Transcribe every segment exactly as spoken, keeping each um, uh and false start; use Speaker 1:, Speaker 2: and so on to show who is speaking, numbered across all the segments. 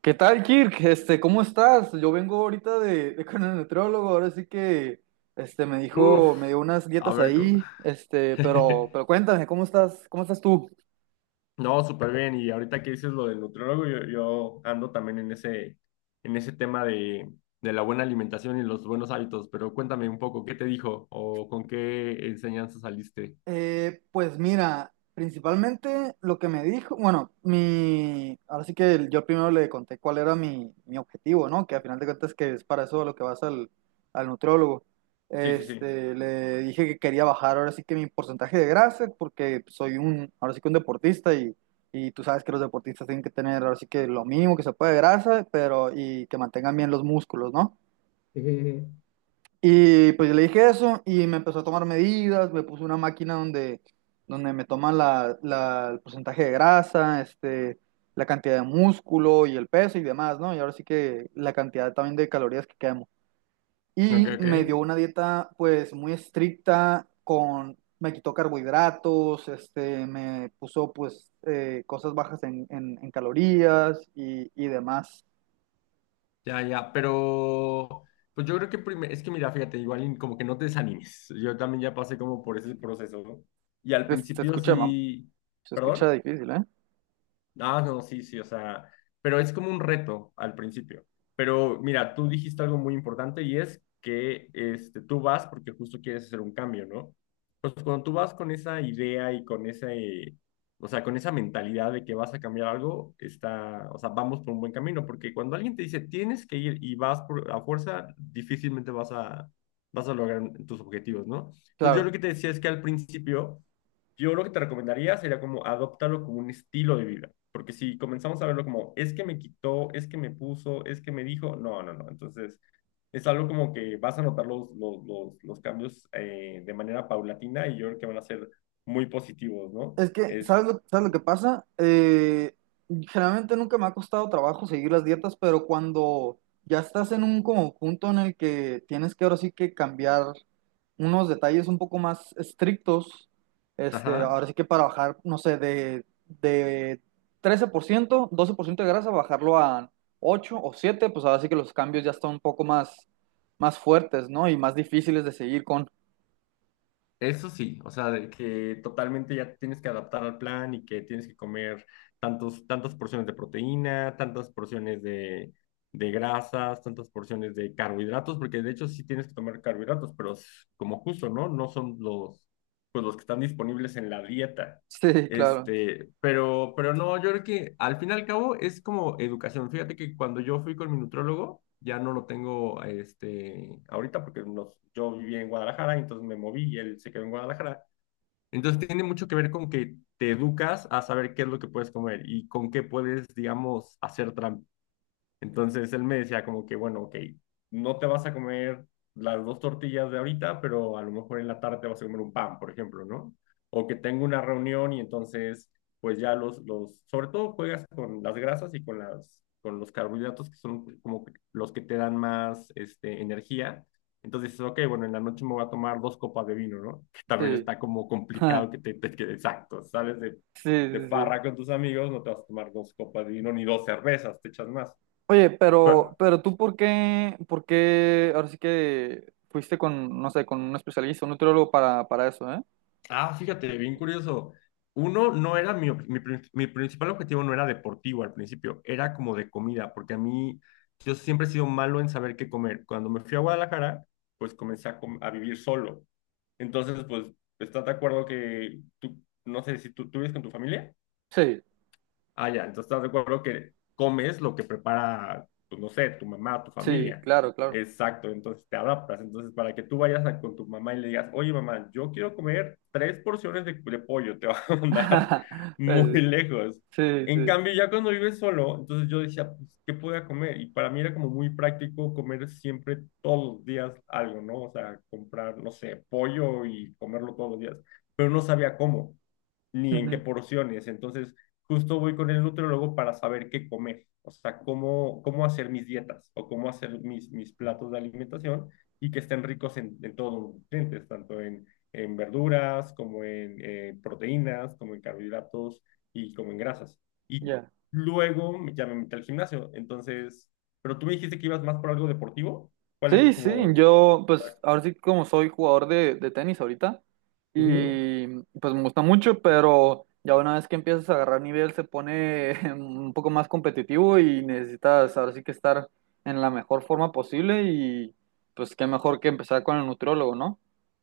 Speaker 1: ¿Qué tal, Kirk? Este, ¿cómo estás? Yo vengo ahorita de, de con el nutriólogo, ahora sí que este me dijo, me
Speaker 2: Uf,
Speaker 1: dio unas
Speaker 2: a
Speaker 1: dietas
Speaker 2: ver, cómo-
Speaker 1: ahí, este, pero pero cuéntame, ¿cómo estás? ¿Cómo estás tú?
Speaker 2: no, súper bien. Y ahorita que dices lo del nutriólogo, yo, yo ando también en ese, en ese tema de, de la buena alimentación y los buenos hábitos, pero cuéntame un poco, ¿qué te dijo o con qué enseñanza saliste?
Speaker 1: Eh, pues mira, principalmente lo que me dijo, bueno, mi, ahora sí que el- yo primero le conté cuál era mi, mi objetivo, ¿no? Que al final de cuentas que es para eso a lo que vas al, al nutriólogo.
Speaker 2: Sí, sí, sí.
Speaker 1: Este, le dije que quería bajar ahora sí que mi porcentaje de grasa, porque soy un, ahora sí que un deportista y, y tú sabes que los deportistas tienen que tener ahora sí que lo mínimo que se puede de grasa, pero y que mantengan bien los músculos, ¿no?
Speaker 2: Ujú.
Speaker 1: Y pues yo le dije eso y me empezó a tomar medidas, me puso una máquina donde, donde me toma la, la- el porcentaje de grasa, este, la cantidad de músculo y el peso y demás, ¿no? Y ahora sí que la cantidad también de calorías que quemo.
Speaker 2: Ok,
Speaker 1: Y
Speaker 2: ok.
Speaker 1: me dio una dieta pues muy estricta con, me quitó carbohidratos, este, me puso pues eh, cosas bajas en, en- en calorías y, y demás.
Speaker 2: Ya, ya, pero pues yo creo que primero, es que mira, fíjate, igual y como que no te desanimes. Yo también ya pasé como por ese proceso, ¿no? Y al
Speaker 1: Se, se
Speaker 2: principio
Speaker 1: escucha, mam-
Speaker 2: sí,
Speaker 1: se
Speaker 2: ¿perdón?
Speaker 1: escucha difícil, ¿eh?
Speaker 2: Ah, no, sí, sí, o sea, pero es como un reto al principio. Pero mira, tú dijiste algo muy importante y es que este, tú vas porque justo quieres hacer un cambio, ¿no? Pues cuando tú vas con esa idea y con ese, o sea, con esa mentalidad de que vas a cambiar algo, está, o sea, vamos por un buen camino, porque cuando alguien te dice tienes que ir y vas por a fuerza, difícilmente vas a, vas a lograr tus objetivos, ¿no? Entonces yo
Speaker 1: Claro.
Speaker 2: lo que te decía es que al principio... Yo lo que te recomendaría sería como adoptarlo como un estilo de vida. Porque si comenzamos a verlo como, es que me quitó, es que me puso, es que me dijo, no, no, no. Entonces, es algo como que vas a notar los, los, los, los cambios eh, de manera paulatina y yo creo que van a ser muy positivos, ¿no?
Speaker 1: Es que,
Speaker 2: Es,
Speaker 1: ¿sabes lo, ¿sabes lo que pasa? Eh, generalmente nunca me ha costado trabajo seguir las dietas, pero cuando ya estás en un como punto en el que tienes que ahora sí que cambiar unos detalles un poco más estrictos, este,
Speaker 2: ajá.
Speaker 1: ahora sí que para bajar, no sé, de, de trece por ciento doce por ciento de grasa, bajarlo a ocho o siete pues ahora sí que los cambios ya están un poco más, más fuertes, ¿no? Y más difíciles de seguir con.
Speaker 2: Eso sí, o sea, de que totalmente ya tienes que adaptar al plan y que tienes que comer tantos, tantas porciones de proteína, tantas porciones de, de grasas, tantas porciones de carbohidratos, porque de hecho sí tienes que tomar carbohidratos, pero es como justo, ¿no? No son los, pues los que están disponibles en la dieta.
Speaker 1: Sí, claro,
Speaker 2: Este, pero, pero no, yo creo que al fin y al cabo es como educación. Fíjate que cuando yo fui con mi nutrólogo, ya no lo tengo, este, ahorita porque nos- yo viví en Guadalajara, entonces me moví y él se quedó en Guadalajara. Entonces tiene mucho que ver con que te educas a saber qué es lo que puedes comer y con qué puedes, digamos, hacer trampa. Entonces él me decía como que, bueno, ok, no te vas a comer las dos tortillas de ahorita, pero a lo mejor en la tarde te vas a comer un pan, por ejemplo, ¿no? O que tengo una reunión y entonces, pues ya los, los, sobre todo juegas con las grasas y con las, con los carbohidratos que son como que los que te dan más, este, energía. Entonces dices, ok, bueno, en la noche me voy a tomar dos copas de vino, ¿no? Que también
Speaker 1: sí.
Speaker 2: está como complicado que te, te que- exacto, sales de,
Speaker 1: Sí,
Speaker 2: de
Speaker 1: sí, sí.
Speaker 2: farra con tus amigos, no te vas a tomar dos copas de vino ni dos cervezas, te echas más.
Speaker 1: Oye, pero,
Speaker 2: Pa-
Speaker 1: pero tú por qué, por qué ahora sí que fuiste con, no sé, con un especialista, un nutriólogo para, para eso, ¿eh?
Speaker 2: Ah, fíjate, bien curioso. Uno no era mi, ob- mi, prin- mi principal objetivo no era deportivo al principio, era como de comida, porque a mí yo siempre he sido malo en saber qué comer. Cuando me fui a Guadalajara, pues comencé a, com- a vivir solo. Entonces, pues, ¿estás de acuerdo que tú, no sé si tú, tú vives con tu familia?
Speaker 1: Sí,
Speaker 2: Ah, ya, entonces estás de acuerdo que comes lo que prepara, pues no sé, tu mamá, tu
Speaker 1: sí,
Speaker 2: familia.
Speaker 1: claro, claro.
Speaker 2: Exacto, entonces te adaptas. Entonces, para que tú vayas a- con tu mamá y le digas, oye mamá, yo quiero comer tres porciones de, de pollo, te va a mandar muy
Speaker 1: Pues,
Speaker 2: lejos.
Speaker 1: sí,
Speaker 2: En
Speaker 1: sí.
Speaker 2: cambio, ya cuando vives solo, entonces yo decía, pues, ¿qué podía comer? Y para mí era como muy práctico comer siempre todos los días algo, ¿no? O sea, comprar, no sé, pollo y comerlo todos los días, pero no sabía cómo ni en qué
Speaker 1: Ujú.
Speaker 2: porciones. Entonces, justo voy con el nutriólogo para saber qué comer, o sea, cómo, cómo hacer mis dietas o cómo hacer mis, mis platos de alimentación y que estén ricos en, en todos los nutrientes, tanto en, en verduras como en eh, proteínas, como en carbohidratos y como en grasas. Y
Speaker 1: Ya.
Speaker 2: luego ya me metí al gimnasio, entonces, pero tú me dijiste que ibas más por algo deportivo, ¿cuál es
Speaker 1: Sí, sí,
Speaker 2: como...
Speaker 1: yo pues ahora sí como soy jugador de, de tenis ahorita
Speaker 2: Ujú.
Speaker 1: y pues me gusta mucho, pero ya una vez que empiezas a agarrar nivel se pone un poco más competitivo y necesitas ahora sí que estar en la mejor forma posible y pues qué mejor que empezar con el nutriólogo, ¿no?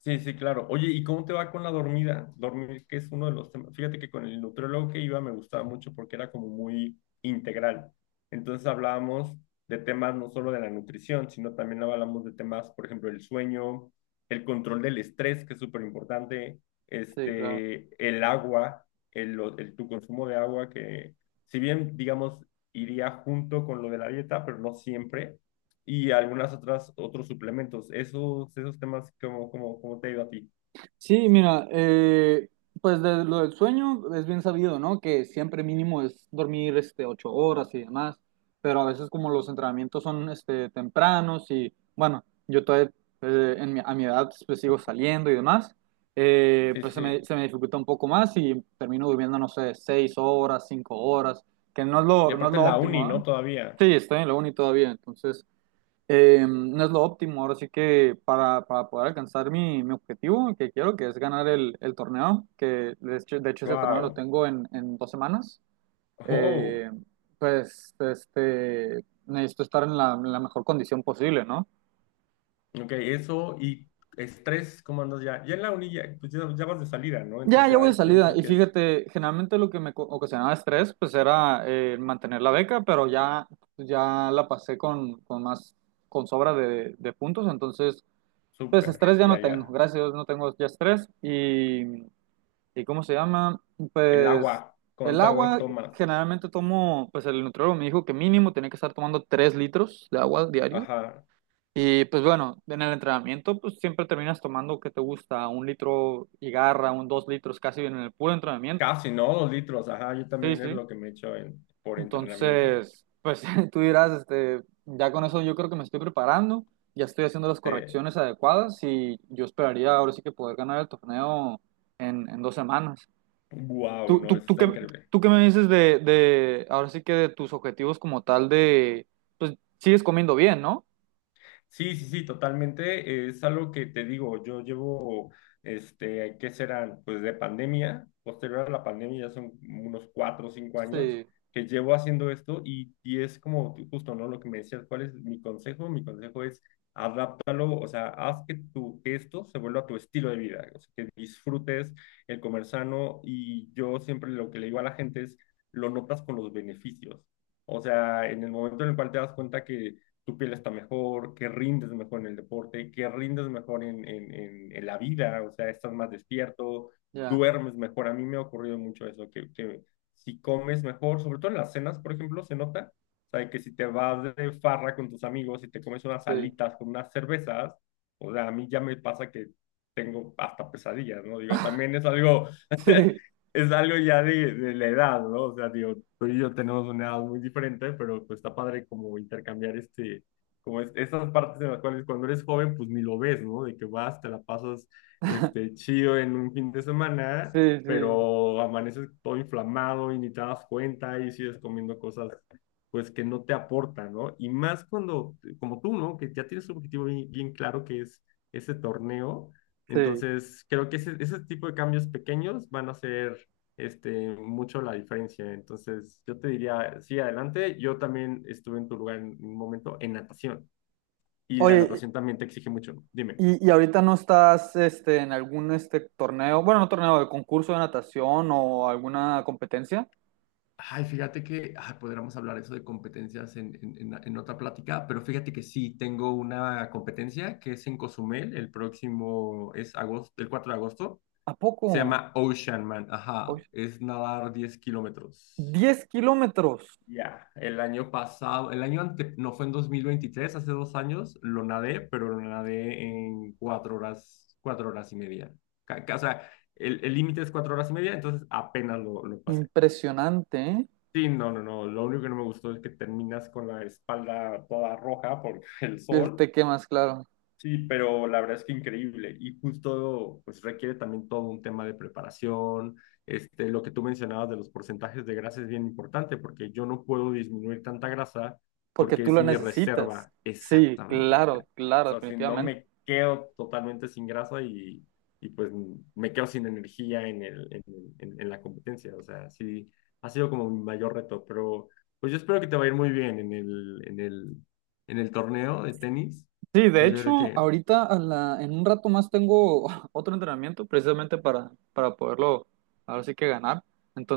Speaker 2: Sí, sí, claro. Oye, ¿y cómo te va con la dormida? Dormir, que es uno de los temas. Fíjate que con el nutriólogo que iba me gustaba mucho porque era como muy integral. Entonces hablábamos de temas no solo de la nutrición, sino también hablábamos de temas, por ejemplo, el sueño, el control del estrés, que es súper importante,
Speaker 1: Sí, claro.
Speaker 2: este, el agua, el, el- tu consumo de agua, que si bien, digamos, iría junto con lo de la dieta, pero no siempre y algunas otras, otros suplementos. Esos, esos temas, ¿cómo, cómo, cómo te ha ido a ti?
Speaker 1: Sí, mira, eh, pues de lo del sueño es bien sabido, ¿no? Que siempre mínimo es dormir este, ocho horas y demás, pero a veces como los entrenamientos son este, tempranos y bueno, yo todavía eh, en mi- a mi edad pues sigo saliendo y demás, eh,
Speaker 2: Sí,
Speaker 1: pues
Speaker 2: sí,
Speaker 1: se
Speaker 2: sí.
Speaker 1: me, se me dificulta un poco más y termino durmiendo, no sé, seis horas, cinco horas, que no es
Speaker 2: Y
Speaker 1: lo, no es
Speaker 2: aparte
Speaker 1: lo
Speaker 2: la
Speaker 1: óptimo,
Speaker 2: uni,
Speaker 1: ¿ah?
Speaker 2: ¿no? Todavía.
Speaker 1: Sí, estoy en la uni todavía, entonces eh, no es lo óptimo. Ahora sí que para, para poder alcanzar mi, mi objetivo que quiero, que es ganar el, el torneo, que de hecho, de hecho ese torneo lo
Speaker 2: Wow.
Speaker 1: tengo en, en dos semanas,
Speaker 2: Oh.
Speaker 1: eh, pues este, necesito estar en la, en la mejor condición posible, ¿no?
Speaker 2: Ok, eso y estrés, ¿cómo andas ya? Ya en la uni ya, pues ya, ya vas de salida, ¿no?
Speaker 1: Ya,
Speaker 2: Entonces
Speaker 1: ya voy de
Speaker 2: ya
Speaker 1: salida.
Speaker 2: pienso
Speaker 1: Y
Speaker 2: que es
Speaker 1: fíjate, generalmente lo que me co- ocasionaba estrés, pues era eh, mantener la beca, pero ya, ya la pasé con, con más, con sobra de, de puntos, entonces... Pues
Speaker 2: súper,
Speaker 1: estrés ya no
Speaker 2: ya,
Speaker 1: tengo,
Speaker 2: ya.
Speaker 1: gracias a Dios no tengo ya estrés y ¿y cómo se llama?
Speaker 2: El
Speaker 1: Pues
Speaker 2: agua,
Speaker 1: el
Speaker 2: ¿cuánta agua
Speaker 1: agua,
Speaker 2: tomas?
Speaker 1: generalmente tomo, pues el nutriólogo me dijo que mínimo tenía que estar tomando tres litros de agua diario.
Speaker 2: Ajá.
Speaker 1: Y pues bueno, en el entrenamiento pues siempre terminas tomando, ¿qué te gusta? Un litro y garra, un dos litros casi en el puro entrenamiento.
Speaker 2: Casi, ¿no? Dos litros, ajá. Yo
Speaker 1: Sí,
Speaker 2: también es
Speaker 1: sí.
Speaker 2: lo que me echo en, por entrenamiento.
Speaker 1: Entonces, pues tú dirás, este, ya con eso yo creo que me estoy preparando, ya estoy haciendo las
Speaker 2: Este,
Speaker 1: correcciones adecuadas y yo esperaría ahora sí que poder ganar el torneo en, en dos semanas.
Speaker 2: wow,
Speaker 1: ¿Tú,
Speaker 2: no,
Speaker 1: tú,
Speaker 2: eso
Speaker 1: ¿tú
Speaker 2: está
Speaker 1: qué,
Speaker 2: increíble.
Speaker 1: tú qué me dices de, de, ahora sí que de tus objetivos como tal de, pues sigues comiendo bien, ¿no?
Speaker 2: Sí, sí, sí, totalmente. Es algo que te digo, yo llevo, este, ¿qué serán? Pues de pandemia, posterior a la pandemia, ya son unos cuatro o cinco años
Speaker 1: Sí,
Speaker 2: que llevo haciendo esto y, y es como tú justo, ¿no? Lo que me decías, ¿cuál es mi consejo? Mi consejo es adáptalo, o sea, haz que tu, que esto se vuelva tu estilo de vida, o sea, que disfrutes el comer sano y yo siempre lo que le digo a la gente es, lo notas con los beneficios. O sea, en el momento en el cual te das cuenta que tu piel está mejor, que rindes mejor en el deporte, que rindes mejor en, en, en, en la vida, o sea, estás más despierto,
Speaker 1: ya,
Speaker 2: duermes mejor. A mí me ha ocurrido mucho eso, que, que si comes mejor, sobre todo en las cenas, por ejemplo, se nota, o sea, que si te vas de farra con tus amigos y te comes unas
Speaker 1: sí,
Speaker 2: alitas con unas cervezas, o sea, a mí ya me pasa que tengo hasta pesadillas, ¿no? Digo, también es algo
Speaker 1: sí,
Speaker 2: es algo ya de, de la edad, ¿no? O sea, digo, tú y yo tenemos una edad muy diferente, pero pues está padre como intercambiar este, como es, esas partes en las cuales cuando eres joven, pues ni lo ves, ¿no? De que vas, te la pasas este, chido en un fin de
Speaker 1: sí,
Speaker 2: semana,
Speaker 1: sí,
Speaker 2: pero amaneces todo inflamado y ni te das cuenta y sigues comiendo cosas, pues que no te aportan, ¿no? Y más cuando, como tú, ¿no? Que ya tienes un objetivo bien, bien claro que es ese torneo
Speaker 1: sí.
Speaker 2: entonces, creo que ese, ese tipo de cambios pequeños van a hacer este, mucho la diferencia. Entonces, yo te diría, sí, adelante. Yo también estuve en tu lugar en un momento en natación y la
Speaker 1: Oye,
Speaker 2: natación también te exige mucho. Dime.
Speaker 1: y, y ahorita no estás, este, en algún, este, torneo, bueno, no torneo, de concurso de natación o alguna competencia.
Speaker 2: Ay, fíjate que ay, podríamos hablar eso de competencias en, en- en- en otra plática, pero fíjate que sí, tengo una competencia que es en Cozumel, el próximo es agosto, el cuatro de agosto,
Speaker 1: ¿A
Speaker 2: se
Speaker 1: poco?
Speaker 2: llama Ocean Man,
Speaker 1: Oye,
Speaker 2: ajá, es nadar diez kilómetros.
Speaker 1: diez kilómetros.
Speaker 2: Ya, el año pasado, el año ante, no fue en dos mil veintitrés, hace dos años, lo nadé, pero lo nadé en cuatro horas, cuatro horas y media. Ca- ca- O sea, el el límite es cuatro horas y media, entonces apenas lo, lo pasé.
Speaker 1: Impresionante, ¿eh?
Speaker 2: Sí, no, no, no, lo único que no me gustó es que terminas con la espalda toda roja por el
Speaker 1: El
Speaker 2: sol.
Speaker 1: te quemas, claro,
Speaker 2: Sí, pero la verdad es que increíble y justo pues requiere también todo un tema de preparación, este, lo que tú mencionabas de los porcentajes de grasa es bien importante porque yo no puedo disminuir tanta grasa
Speaker 1: porque
Speaker 2: porque
Speaker 1: tú
Speaker 2: es
Speaker 1: lo
Speaker 2: mi
Speaker 1: necesitas.
Speaker 2: reserva
Speaker 1: Sí,
Speaker 2: exactamente.
Speaker 1: claro,
Speaker 2: O
Speaker 1: claro,
Speaker 2: sea, si no
Speaker 1: definitivamente.
Speaker 2: me quedo totalmente sin grasa y, y pues me quedo sin energía en el, en, en, en la competencia, o sea, sí, ha sido como mi mayor reto, pero pues yo espero que te va a ir muy bien en el, en el, en el torneo de tenis.
Speaker 1: Sí, de
Speaker 2: Entonces yo creo
Speaker 1: hecho,
Speaker 2: que
Speaker 1: ahorita a la- en un rato más tengo otro entrenamiento precisamente para, para poderlo ahora sí que ganar.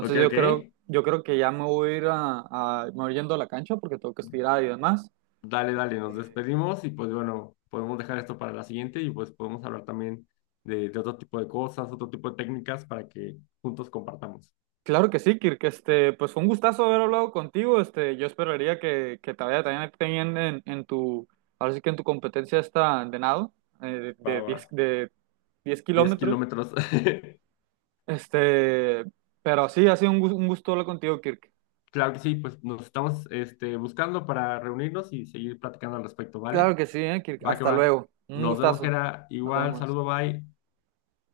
Speaker 2: Ok,
Speaker 1: yo
Speaker 2: ok.
Speaker 1: creo, yo creo que ya me voy a ir a, a- me voy yendo a la cancha porque tengo que estirar y demás.
Speaker 2: Dale, dale, nos despedimos y pues bueno, podemos dejar esto para la siguiente y pues podemos hablar también de, de otro tipo de cosas, otro tipo de técnicas para que juntos compartamos.
Speaker 1: Claro que sí, Kirk, este, pues fue un gustazo haber hablado contigo. Este, yo esperaría que, que te vaya también bien en, en tu, ahora sí que en tu competencia esta de nado, eh,
Speaker 2: Va,
Speaker 1: de
Speaker 2: va.
Speaker 1: diez de diez
Speaker 2: diez
Speaker 1: kilómetros.
Speaker 2: kilómetros.
Speaker 1: Este, pero sí, ha sido un, gu- un gusto hablar contigo, Kirk.
Speaker 2: Claro que sí, pues nos estamos este, buscando para reunirnos y seguir platicando al respecto,
Speaker 1: Claro
Speaker 2: ¿vale?
Speaker 1: que sí, ¿eh? Kirk.
Speaker 2: Va que
Speaker 1: Hasta
Speaker 2: va.
Speaker 1: luego. Un
Speaker 2: Nos vemos,
Speaker 1: gustazo.
Speaker 2: Gera.
Speaker 1: Nos
Speaker 2: Igual,
Speaker 1: vemos.
Speaker 2: saludo, bye.